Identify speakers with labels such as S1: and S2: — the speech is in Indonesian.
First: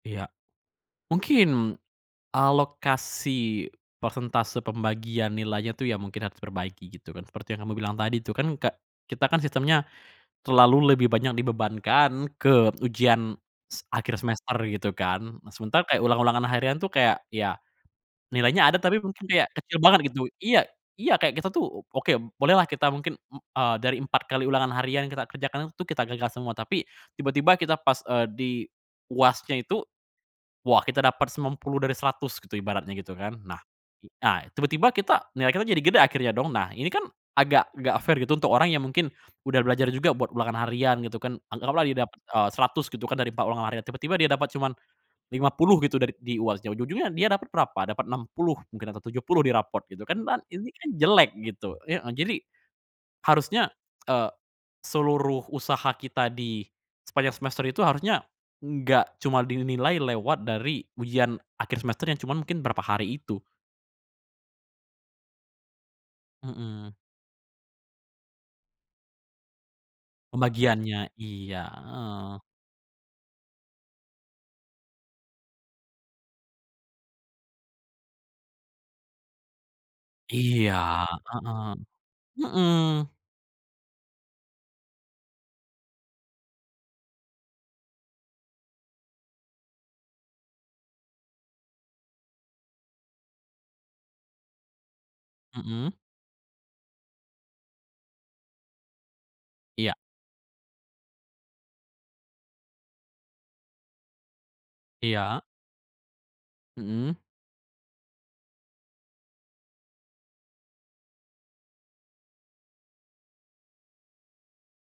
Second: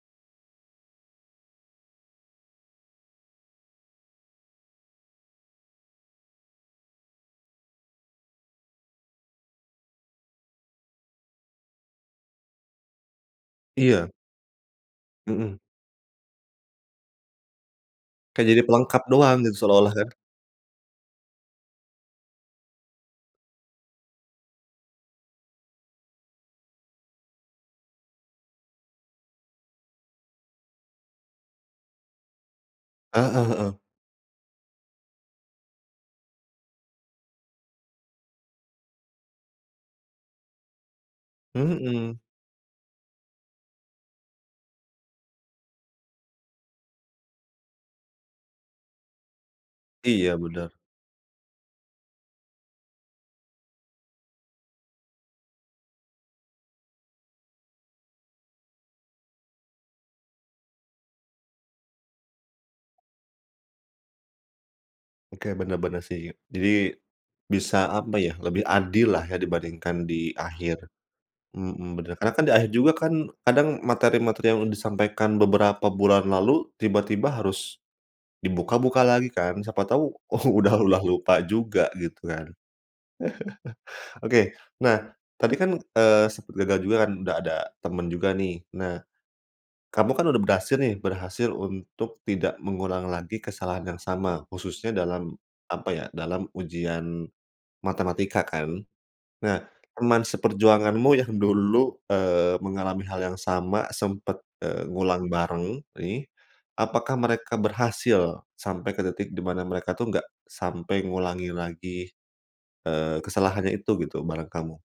S1: Iya. Mungkin alokasi persentase pembagian nilainya tuh, ya mungkin harus diperbaiki gitu kan. Seperti yang kamu bilang tadi tuh kan ke kita kan sistemnya terlalu lebih banyak dibebankan ke ujian se
S2: Iya.
S1: akhir semester gitu kan. Nah,
S2: Mhm.
S1: sementara kayak ulang-ulangan harian tuh kayak, ya
S2: Kayak jadi
S1: nilainya ada,
S2: pelengkap
S1: tapi mungkin
S2: doang
S1: kayak
S2: gitu
S1: kecil
S2: seolah-olah kan.
S1: banget gitu. Iya, iya kayak kita tuh, o oke b boleh lah kita mungkin m eee, dari 4 kali ulangan harian kita kerjakan itu kita gagal semua. Tapi, tiba-tiba kita pas, eee, di UAS-nya itu, wah kita dapat 90 dari 100 gitu ibaratnya gitu kan. Nah,
S2: Heeh-heeh.
S1: a tiba-tiba kita nilai kita jadi gede akhirnya dong. Nah, ini kan agak enggak fair gitu untuk orang yang mungkin udah belajar juga buat ulangan harian gitu kan. Anggaplah dia dapet,
S2: Mhm.
S1: eee, 100 gitu kan dari 4 ulangan harian, tiba-tiba dia dapet cuman 50 gitu dari di UAS-nya. Ujung-ujungnya dia dapet berapa? Dapet 60 mungkin atau 70 di rapot gitu kan.
S2: Iya,
S1: Ban ini
S2: bener.
S1: kan jelek gitu, heeh. Jadi, harusnya, eee, seluruh usaha kita di sepanjang semester itu harusnya enggak cuma dinilai lewat dari ujian akhir semester yang cuma mungkin berapa hari itu.
S2: Oke, bener-bener sih. Jadi,
S1: Mhm.
S2: bisa apa ya, lebih adil lah ya dibandingkan di akhir,
S1: Pembagiannya, iya,
S2: mhm, bener. Karena
S1: heeh.
S2: kan di akhir juga kan kadang materi-materi yang disampaikan beberapa bulan lalu tiba-tiba harus dibuka-buka lagi kan, siapa tahu u
S1: Iya.
S2: udah udah lupa juga
S1: Heeh,
S2: gitu kan.
S1: heeh.
S2: Oke, nah tadi kan, eee, sempat gagal juga kan udah ada temen juga nih. Nah, kamu kan udah berhasil nih, berhasil untuk tidak mengulang lagi kesalahan yang sama khususnya dalam apa
S1: Mhm.
S2: ya, dalam ujian matematika kan. Nah,
S1: Iya.
S2: teman seperjuanganmu yang dulu, eee, mengalami hal yang sama sempet, eee, ngulang
S1: Iya.
S2: bareng nih, apakah
S1: Mhm.
S2: mereka berhasil sampai ke titik di mana mereka tuh enggak sampai ngulangi lagi, eee, kesalahannya itu gitu bareng kamu?